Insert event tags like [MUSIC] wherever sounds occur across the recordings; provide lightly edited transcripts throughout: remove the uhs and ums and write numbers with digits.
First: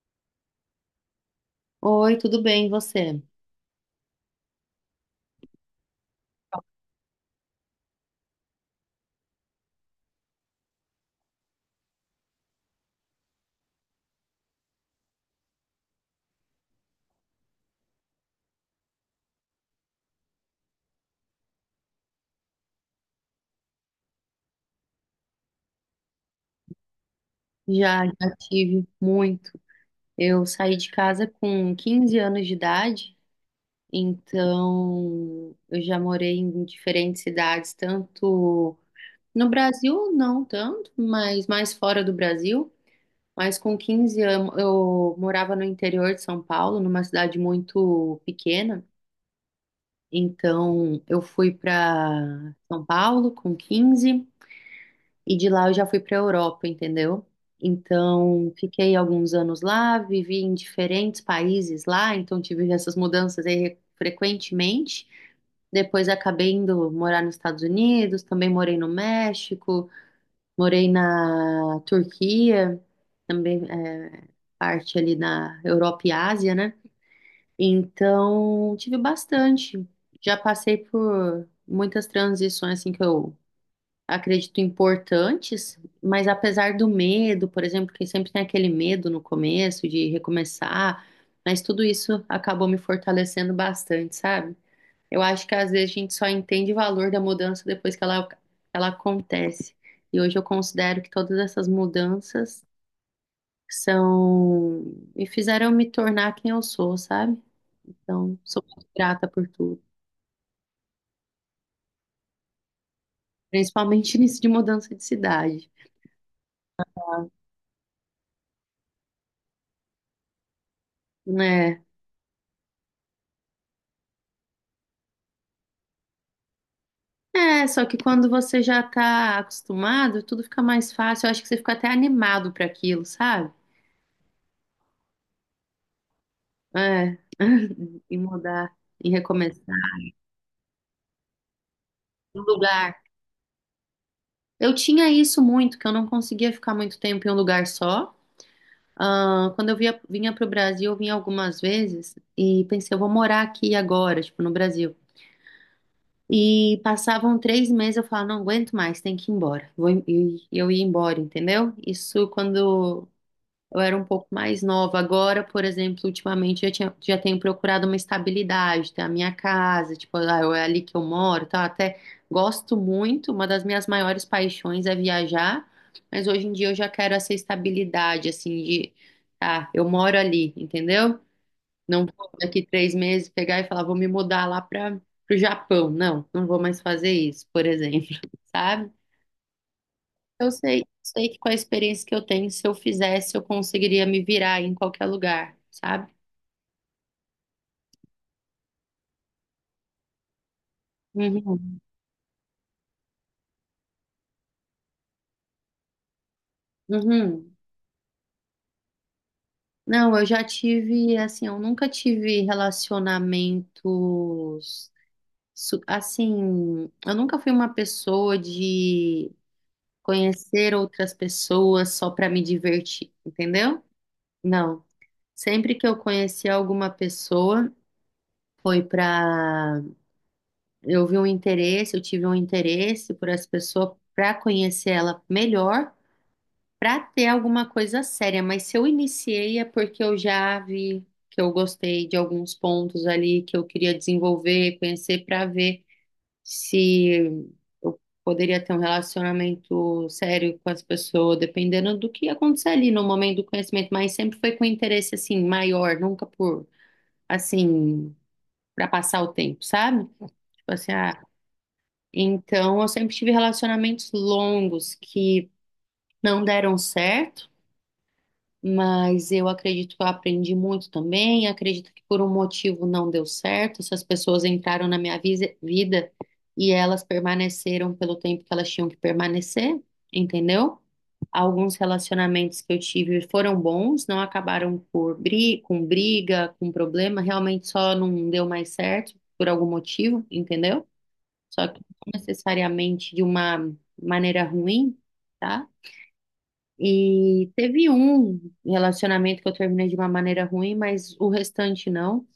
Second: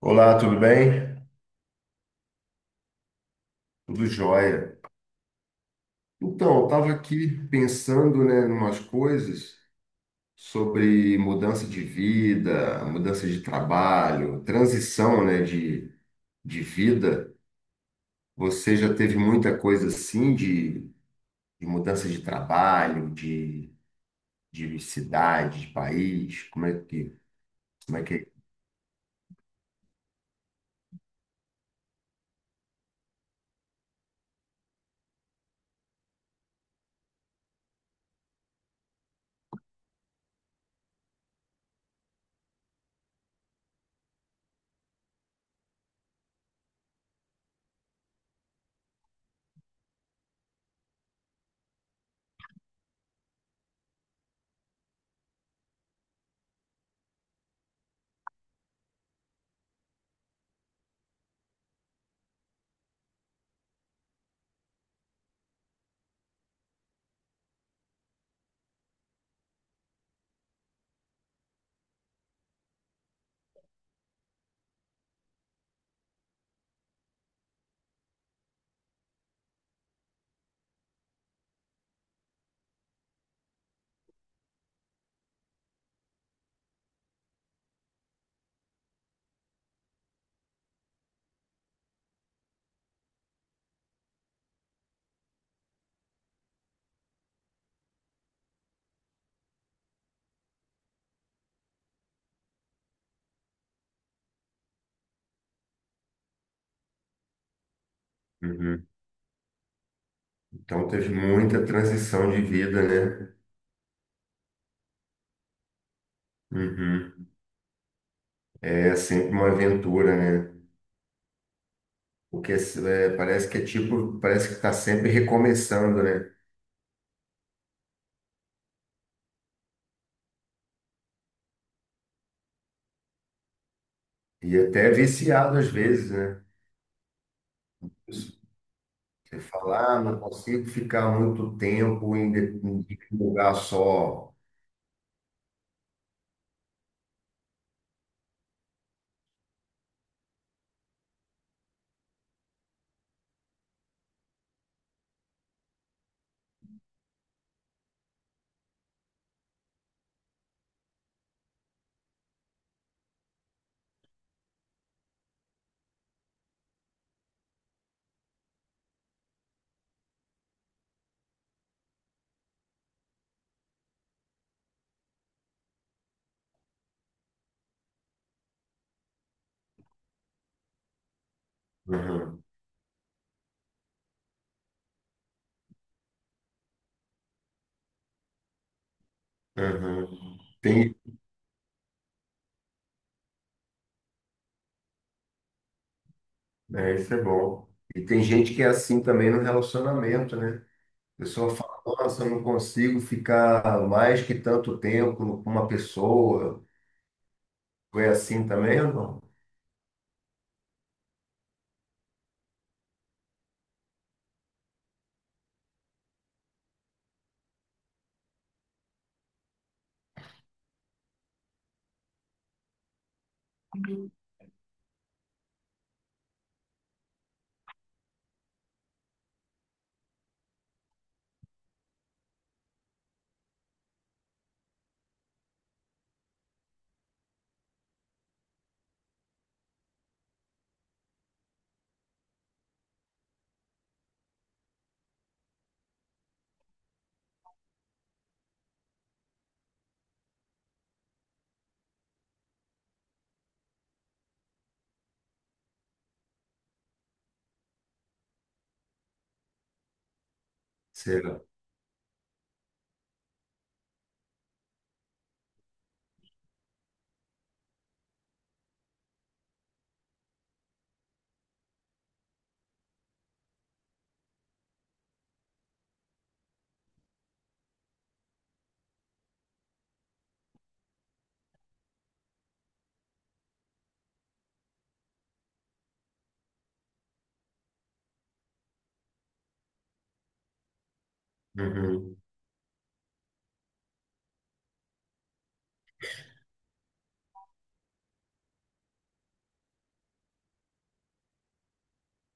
Olá, tudo bem? Oi, tudo bem, e você? Tudo jóia. Então, eu estava aqui pensando, né, em umas coisas sobre mudança de vida, mudança de trabalho, transição, né, de vida. Você já teve muita coisa assim de mudança de trabalho, de cidade, de país? Como é Já, que é? já tive muito. Eu saí de casa com 15 anos de idade, então eu já morei em diferentes cidades, tanto no Brasil, não tanto, mas mais fora do Brasil. Mas com 15 anos eu morava no interior de São Paulo, numa cidade muito pequena. Então eu fui para São Paulo com 15. E de lá eu já fui para a Europa, entendeu? Então, fiquei alguns anos lá, vivi em diferentes países lá, então tive essas mudanças aí frequentemente. Depois acabei indo morar nos Estados Unidos, também morei no México, morei na Turquia, também parte ali na Europa e Ásia, né? Então, tive bastante. Já passei por muitas transições assim que eu acredito, importantes, mas apesar do medo, por exemplo, que sempre tem aquele medo no começo de recomeçar, mas tudo isso acabou me fortalecendo bastante, sabe? Eu acho que às vezes a gente só entende o valor da mudança depois que ela acontece. E hoje eu considero que todas essas mudanças são me fizeram me tornar quem eu sou, sabe? Então, sou Uhum. muito grata por tudo, Então, teve muita transição de vida, né? principalmente [LAUGHS] nisso de mudança de cidade, Uhum. É sempre uma aventura, né? né? Porque parece que é tipo, parece que está sempre recomeçando, né? É, só que quando você já tá acostumado, tudo fica mais fácil. Eu acho que você fica até animado para aquilo, sabe? E até é viciado às vezes, né? É, [LAUGHS] em Você mudar, e recomeçar, fala, ah, não consigo ficar muito tempo em, um de- em lugar. um lugar só. Eu tinha isso muito, que eu não conseguia ficar muito tempo em um lugar só. Ah, quando eu via, vinha pro Brasil, eu vinha algumas vezes e pensei, eu vou morar aqui agora, tipo, no Brasil. E passavam três meses, eu falava, não aguento mais, tem que ir embora. Vou, e eu ia embora, entendeu? Isso quando eu era um pouco mais nova. Agora, por exemplo, ultimamente eu tinha, já tenho procurado uma estabilidade, ter a minha casa, tipo, ah, é ali que eu moro, tal. Até gosto muito, uma das minhas maiores paixões é viajar, mas hoje em dia eu já quero essa estabilidade, assim, de, ah, eu moro ali, entendeu? Não vou Uhum, daqui três meses pegar e falar, vou me mudar lá para o Japão. Não, não vou mais fazer isso, por exemplo, [LAUGHS] sabe? uhum. Sei que com a experiência que eu tenho, se eu fizesse, eu conseguiria me virar em qualquer lugar, sabe? É, isso é bom. E tem gente que é assim também no relacionamento, né? A pessoa Uhum, fala, nossa, eu não consigo ficar mais que tanto tempo com uma pessoa. uhum. Foi assim também ou não? Não, eu já tive, assim, eu nunca tive relacionamentos, assim, eu nunca fui uma pessoa de conhecer outras pessoas só para me divertir, entendeu? Não. Sempre que eu conheci alguma pessoa, foi para eu tive um interesse por essa pessoa para conhecer ela melhor, para ter alguma coisa séria. Mas se eu iniciei é porque eu já vi que eu gostei de alguns pontos ali que eu queria desenvolver, conhecer para ver se eu poderia ter um relacionamento sério com essa pessoa, dependendo do que ia acontecer ali no momento do conhecimento. Mas sempre foi com interesse assim maior, nunca por assim para passar o tempo, sabe? Tipo assim, ah, Será? então, eu sempre tive relacionamentos longos que não deram certo, mas eu acredito que eu aprendi muito também. Acredito que por um motivo não deu certo. Essas pessoas entraram na minha vida e elas permaneceram pelo tempo que elas tinham que permanecer, entendeu? Alguns relacionamentos que eu tive foram bons, não acabaram por bri com briga, com problema, realmente só não deu mais certo por algum motivo, entendeu? Só que não Uhum. necessariamente de uma maneira ruim, tá? E teve um relacionamento que eu terminei de uma maneira ruim, mas o restante não.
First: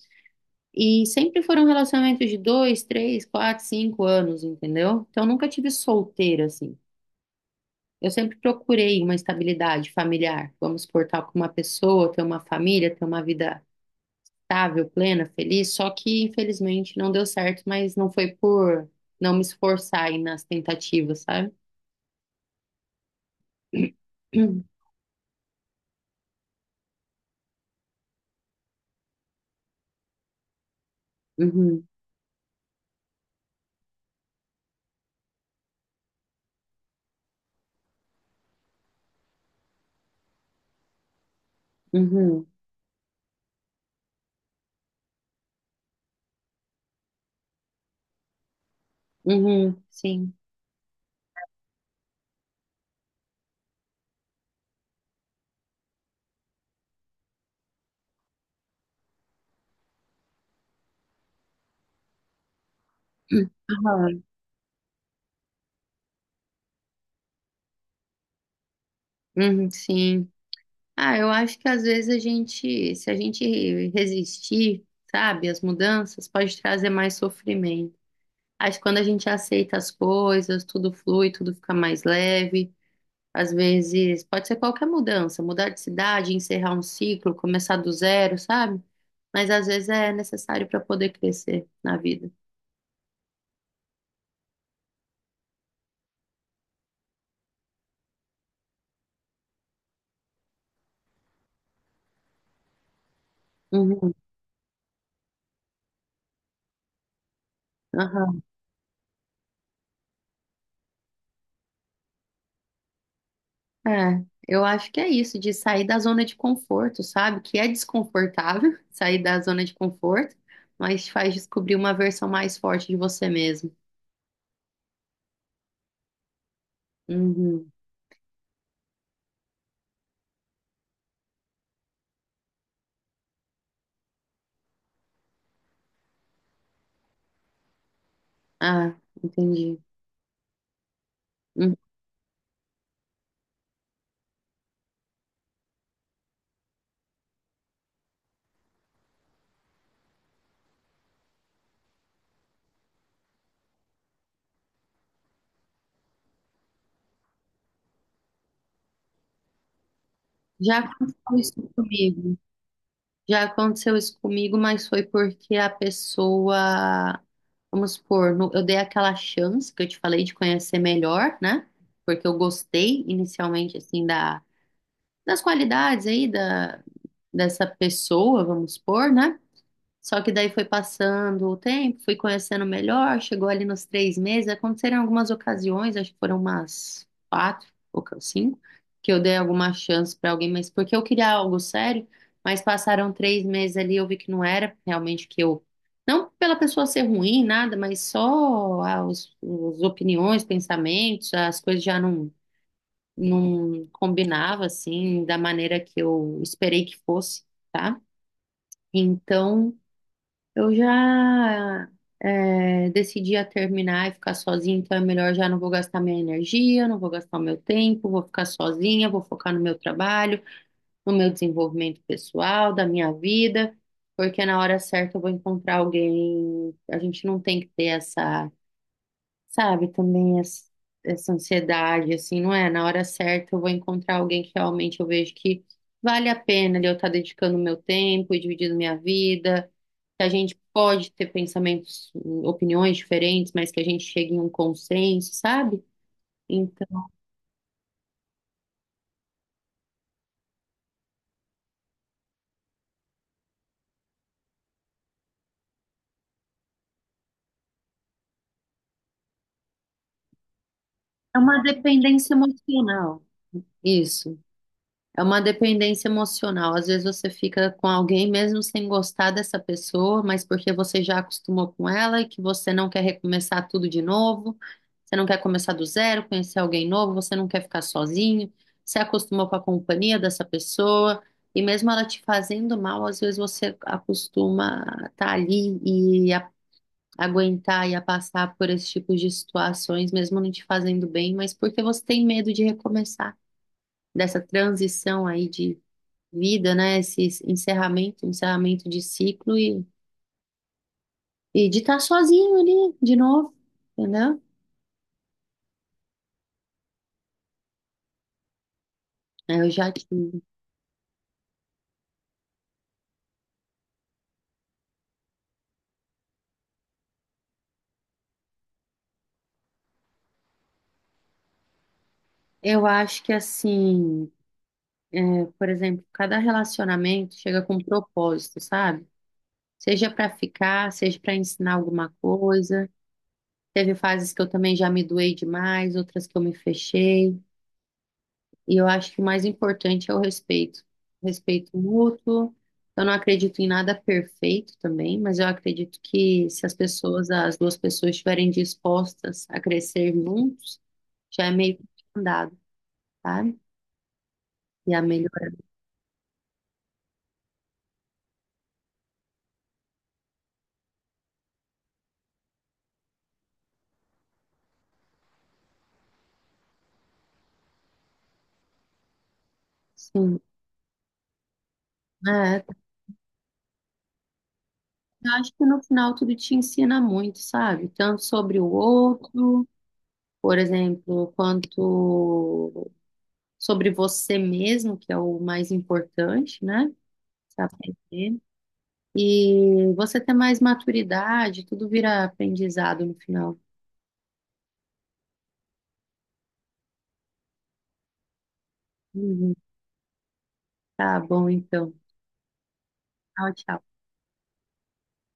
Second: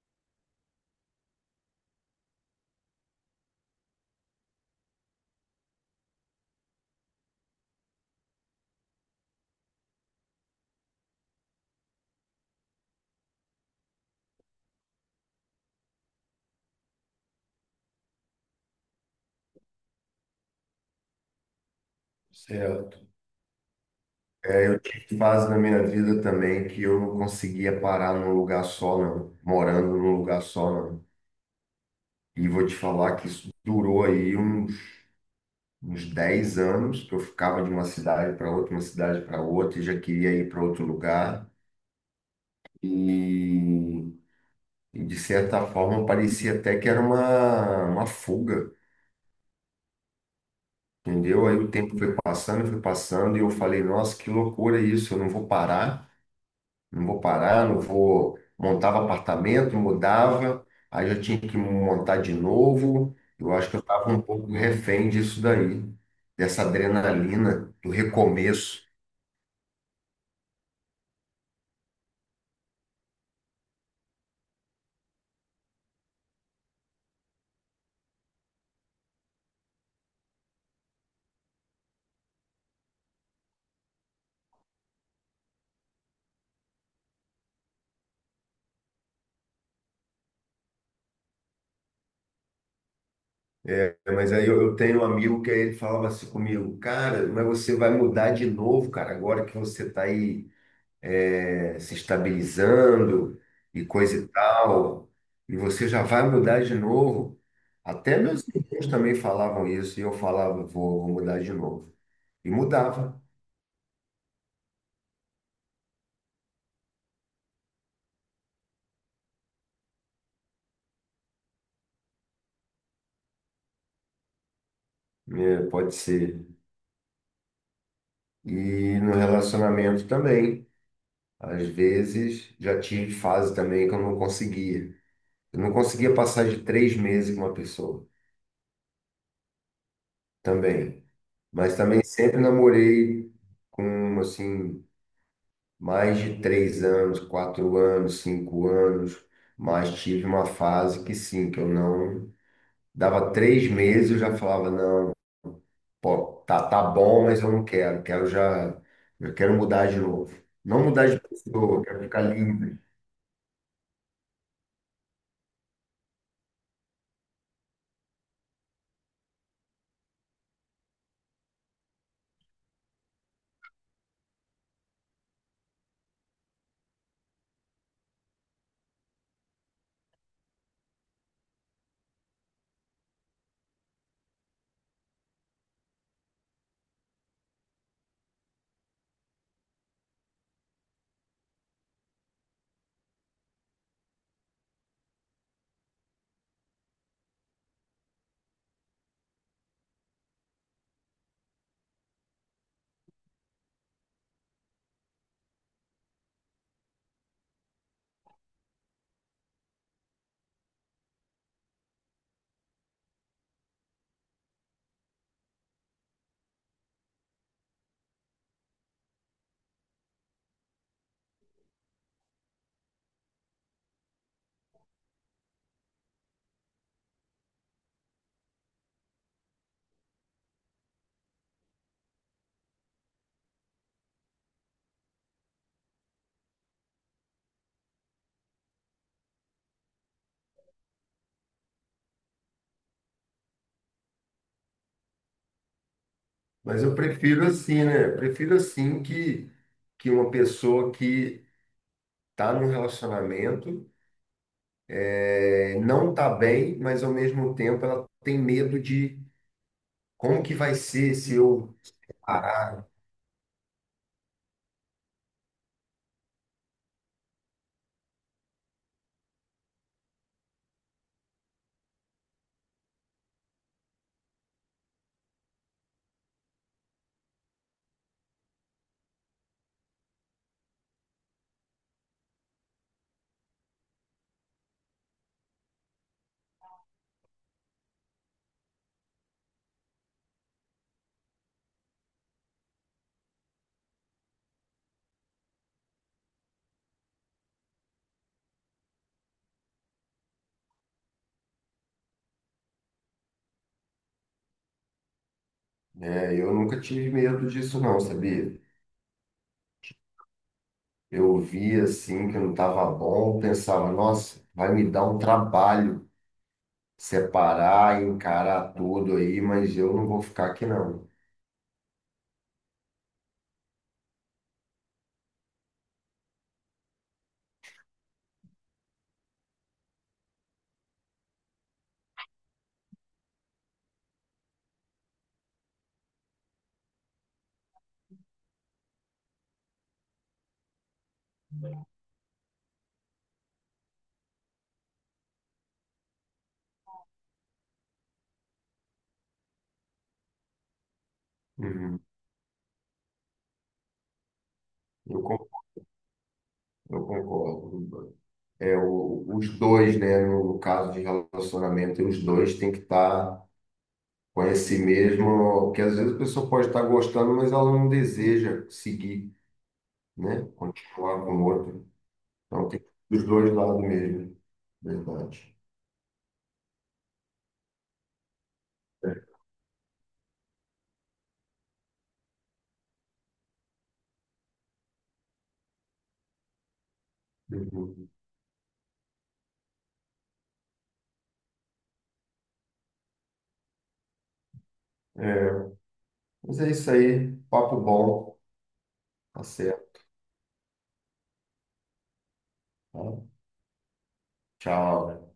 E sempre foram relacionamentos de dois, três, quatro, cinco anos, entendeu? Então eu nunca tive solteira assim. Eu sempre procurei uma estabilidade familiar, vamos supor, estar com uma pessoa, ter uma família, ter uma vida estável, plena, feliz. Só que infelizmente não deu certo, mas não foi por não me esforçar aí nas tentativas, sabe? Será? É, eu tive fase na minha vida também que eu não conseguia parar num lugar só, não. Morando num lugar só, não. Uhum, E vou te falar que isso durou uns 10 anos, que eu ficava de uma cidade para outra, uma cidade para outra, e já queria ir para outro lugar. uhum, E, e, de certa forma, parecia até que era uma fuga, uhum, sim. entendeu? Aí o tempo foi passando, e eu falei, nossa, que loucura isso, eu não vou parar. Não vou parar, não vou. Montava apartamento, mudava, aí já tinha que montar de novo. Eu acho que eu estava um Aham, pouco refém disso daí, dessa adrenalina do recomeço. uhum, sim. Ah, eu acho que às vezes a gente, se a gente resistir, sabe, às mudanças, pode trazer mais sofrimento. Acho que quando a gente aceita as coisas, tudo flui, tudo fica mais leve. Às vezes, pode ser qualquer mudança, mudar de cidade, encerrar um ciclo, começar do zero, sabe? Mas às vezes é necessário para poder crescer na vida. É, mas aí eu tenho um amigo que aí ele falava assim comigo, cara, mas você vai mudar de novo, cara, agora que você está aí. Se estabilizando e Uhum. coisa e tal, e você já vai mudar de novo. Até meus irmãos também falavam isso, e eu falava, vou mudar de novo. E mudava, É, eu acho que é isso, de sair da zona de conforto, sabe? Que é desconfortável [LAUGHS] sair da zona de conforto, mas te faz descobrir uma versão mais forte de você mesmo. né? Pode ser. Uhum. E no relacionamento também. Às vezes já tive fase também que eu não conseguia. Eu não conseguia passar de três meses com uma pessoa Ah, entendi. também. Hum. Mas também sempre namorei com, assim, mais de três anos, quatro anos, cinco anos, mas tive uma fase que sim, que eu não dava três meses, eu já falava, não, pô, tá bom, mas eu não quero já, eu quero mudar de novo. Já Não mudar de aconteceu isso pessoa, quero ficar comigo. livre. Já aconteceu isso comigo, mas foi porque a pessoa, vamos supor, eu dei aquela chance que eu te falei de conhecer melhor, né? Porque eu gostei inicialmente, assim, das qualidades aí, da dessa pessoa, vamos supor, né? Só que daí foi passando o tempo, fui conhecendo melhor, chegou ali nos três meses, aconteceram algumas ocasiões, acho que foram umas quatro ou cinco, que eu dei alguma chance para alguém, mas porque eu queria algo sério, mas passaram três meses ali, eu vi que não era realmente que eu, não pela pessoa ser ruim, nada, mas só as opiniões, pensamentos, as coisas já não, não combinava assim, da maneira que eu esperei que fosse, tá? Então, eu já decidi a terminar e ficar sozinha, então é melhor já não vou gastar minha energia, não vou gastar o meu tempo, vou ficar sozinha, vou focar no meu trabalho, no meu desenvolvimento pessoal, da minha vida, porque na hora certa eu vou encontrar alguém. A gente não tem que ter essa sabe, também essa ansiedade, assim, não é? Na hora certa eu vou encontrar alguém que realmente eu vejo que vale a pena de eu estar dedicando meu tempo e dividindo minha vida, que a gente pode ter pensamentos, opiniões diferentes, mas que a gente chegue em um consenso, sabe? Mas Então, eu prefiro assim, né? Eu prefiro assim que uma pessoa que tá num relacionamento não tá bem, mas ao mesmo tempo ela tem medo de como que vai ser se é uma eu dependência parar. emocional. Isso. É uma dependência emocional. Às vezes você fica com alguém mesmo sem gostar dessa pessoa, mas porque você já acostumou com ela e que você não quer recomeçar tudo de novo, você não quer começar do zero, conhecer alguém novo, você não quer ficar sozinho, você acostumou com a companhia dessa pessoa, e mesmo ela te fazendo mal, às vezes você acostuma a estar ali e a, aguentar e a passar por esse tipo de situações, mesmo não te fazendo bem, mas porque você tem medo de recomeçar, dessa transição aí de vida, né? Esse encerramento, encerramento de ciclo e de estar sozinho ali de novo, entendeu? É, eu nunca tive medo disso não, sabia? É, eu já tive. Eu via assim que não estava bom, pensava, nossa, vai me dar um trabalho separar, encarar tudo aí, mas eu não vou ficar aqui não. Eu acho que assim, por exemplo, cada relacionamento chega com um propósito, sabe? Seja para ficar, seja para ensinar alguma coisa. Teve fases que eu também já me doei demais, outras que eu me fechei. E eu acho que o mais importante é o respeito. Respeito mútuo. Eu não acredito em nada perfeito também, mas eu acredito que se as pessoas, as duas pessoas estiverem dispostas a crescer juntos, já é meio que Uhum. andado, sabe? E a Eu, con- melhorar, eu concordo. É, os dois, né, no caso de relacionamento, os dois têm que estar com esse mesmo, porque às vezes a pessoa pode estar gostando, mas ela não deseja seguir, sim. né, continuar com o outro. É, assim, Então, né? tem dos dois lados mesmo. Eu acho Verdade. que no final tudo te ensina muito, sabe? Tanto sobre o outro, por exemplo, quanto sobre você mesmo, que é o mais importante, né? Se Uhum. aprender. E você tem mais maturidade, tudo vira aprendizado no final. É, mas é isso aí. Papo bom. Tá Uhum. certo. Tá bom, então. Tá? Tchau, tchau. Tchau.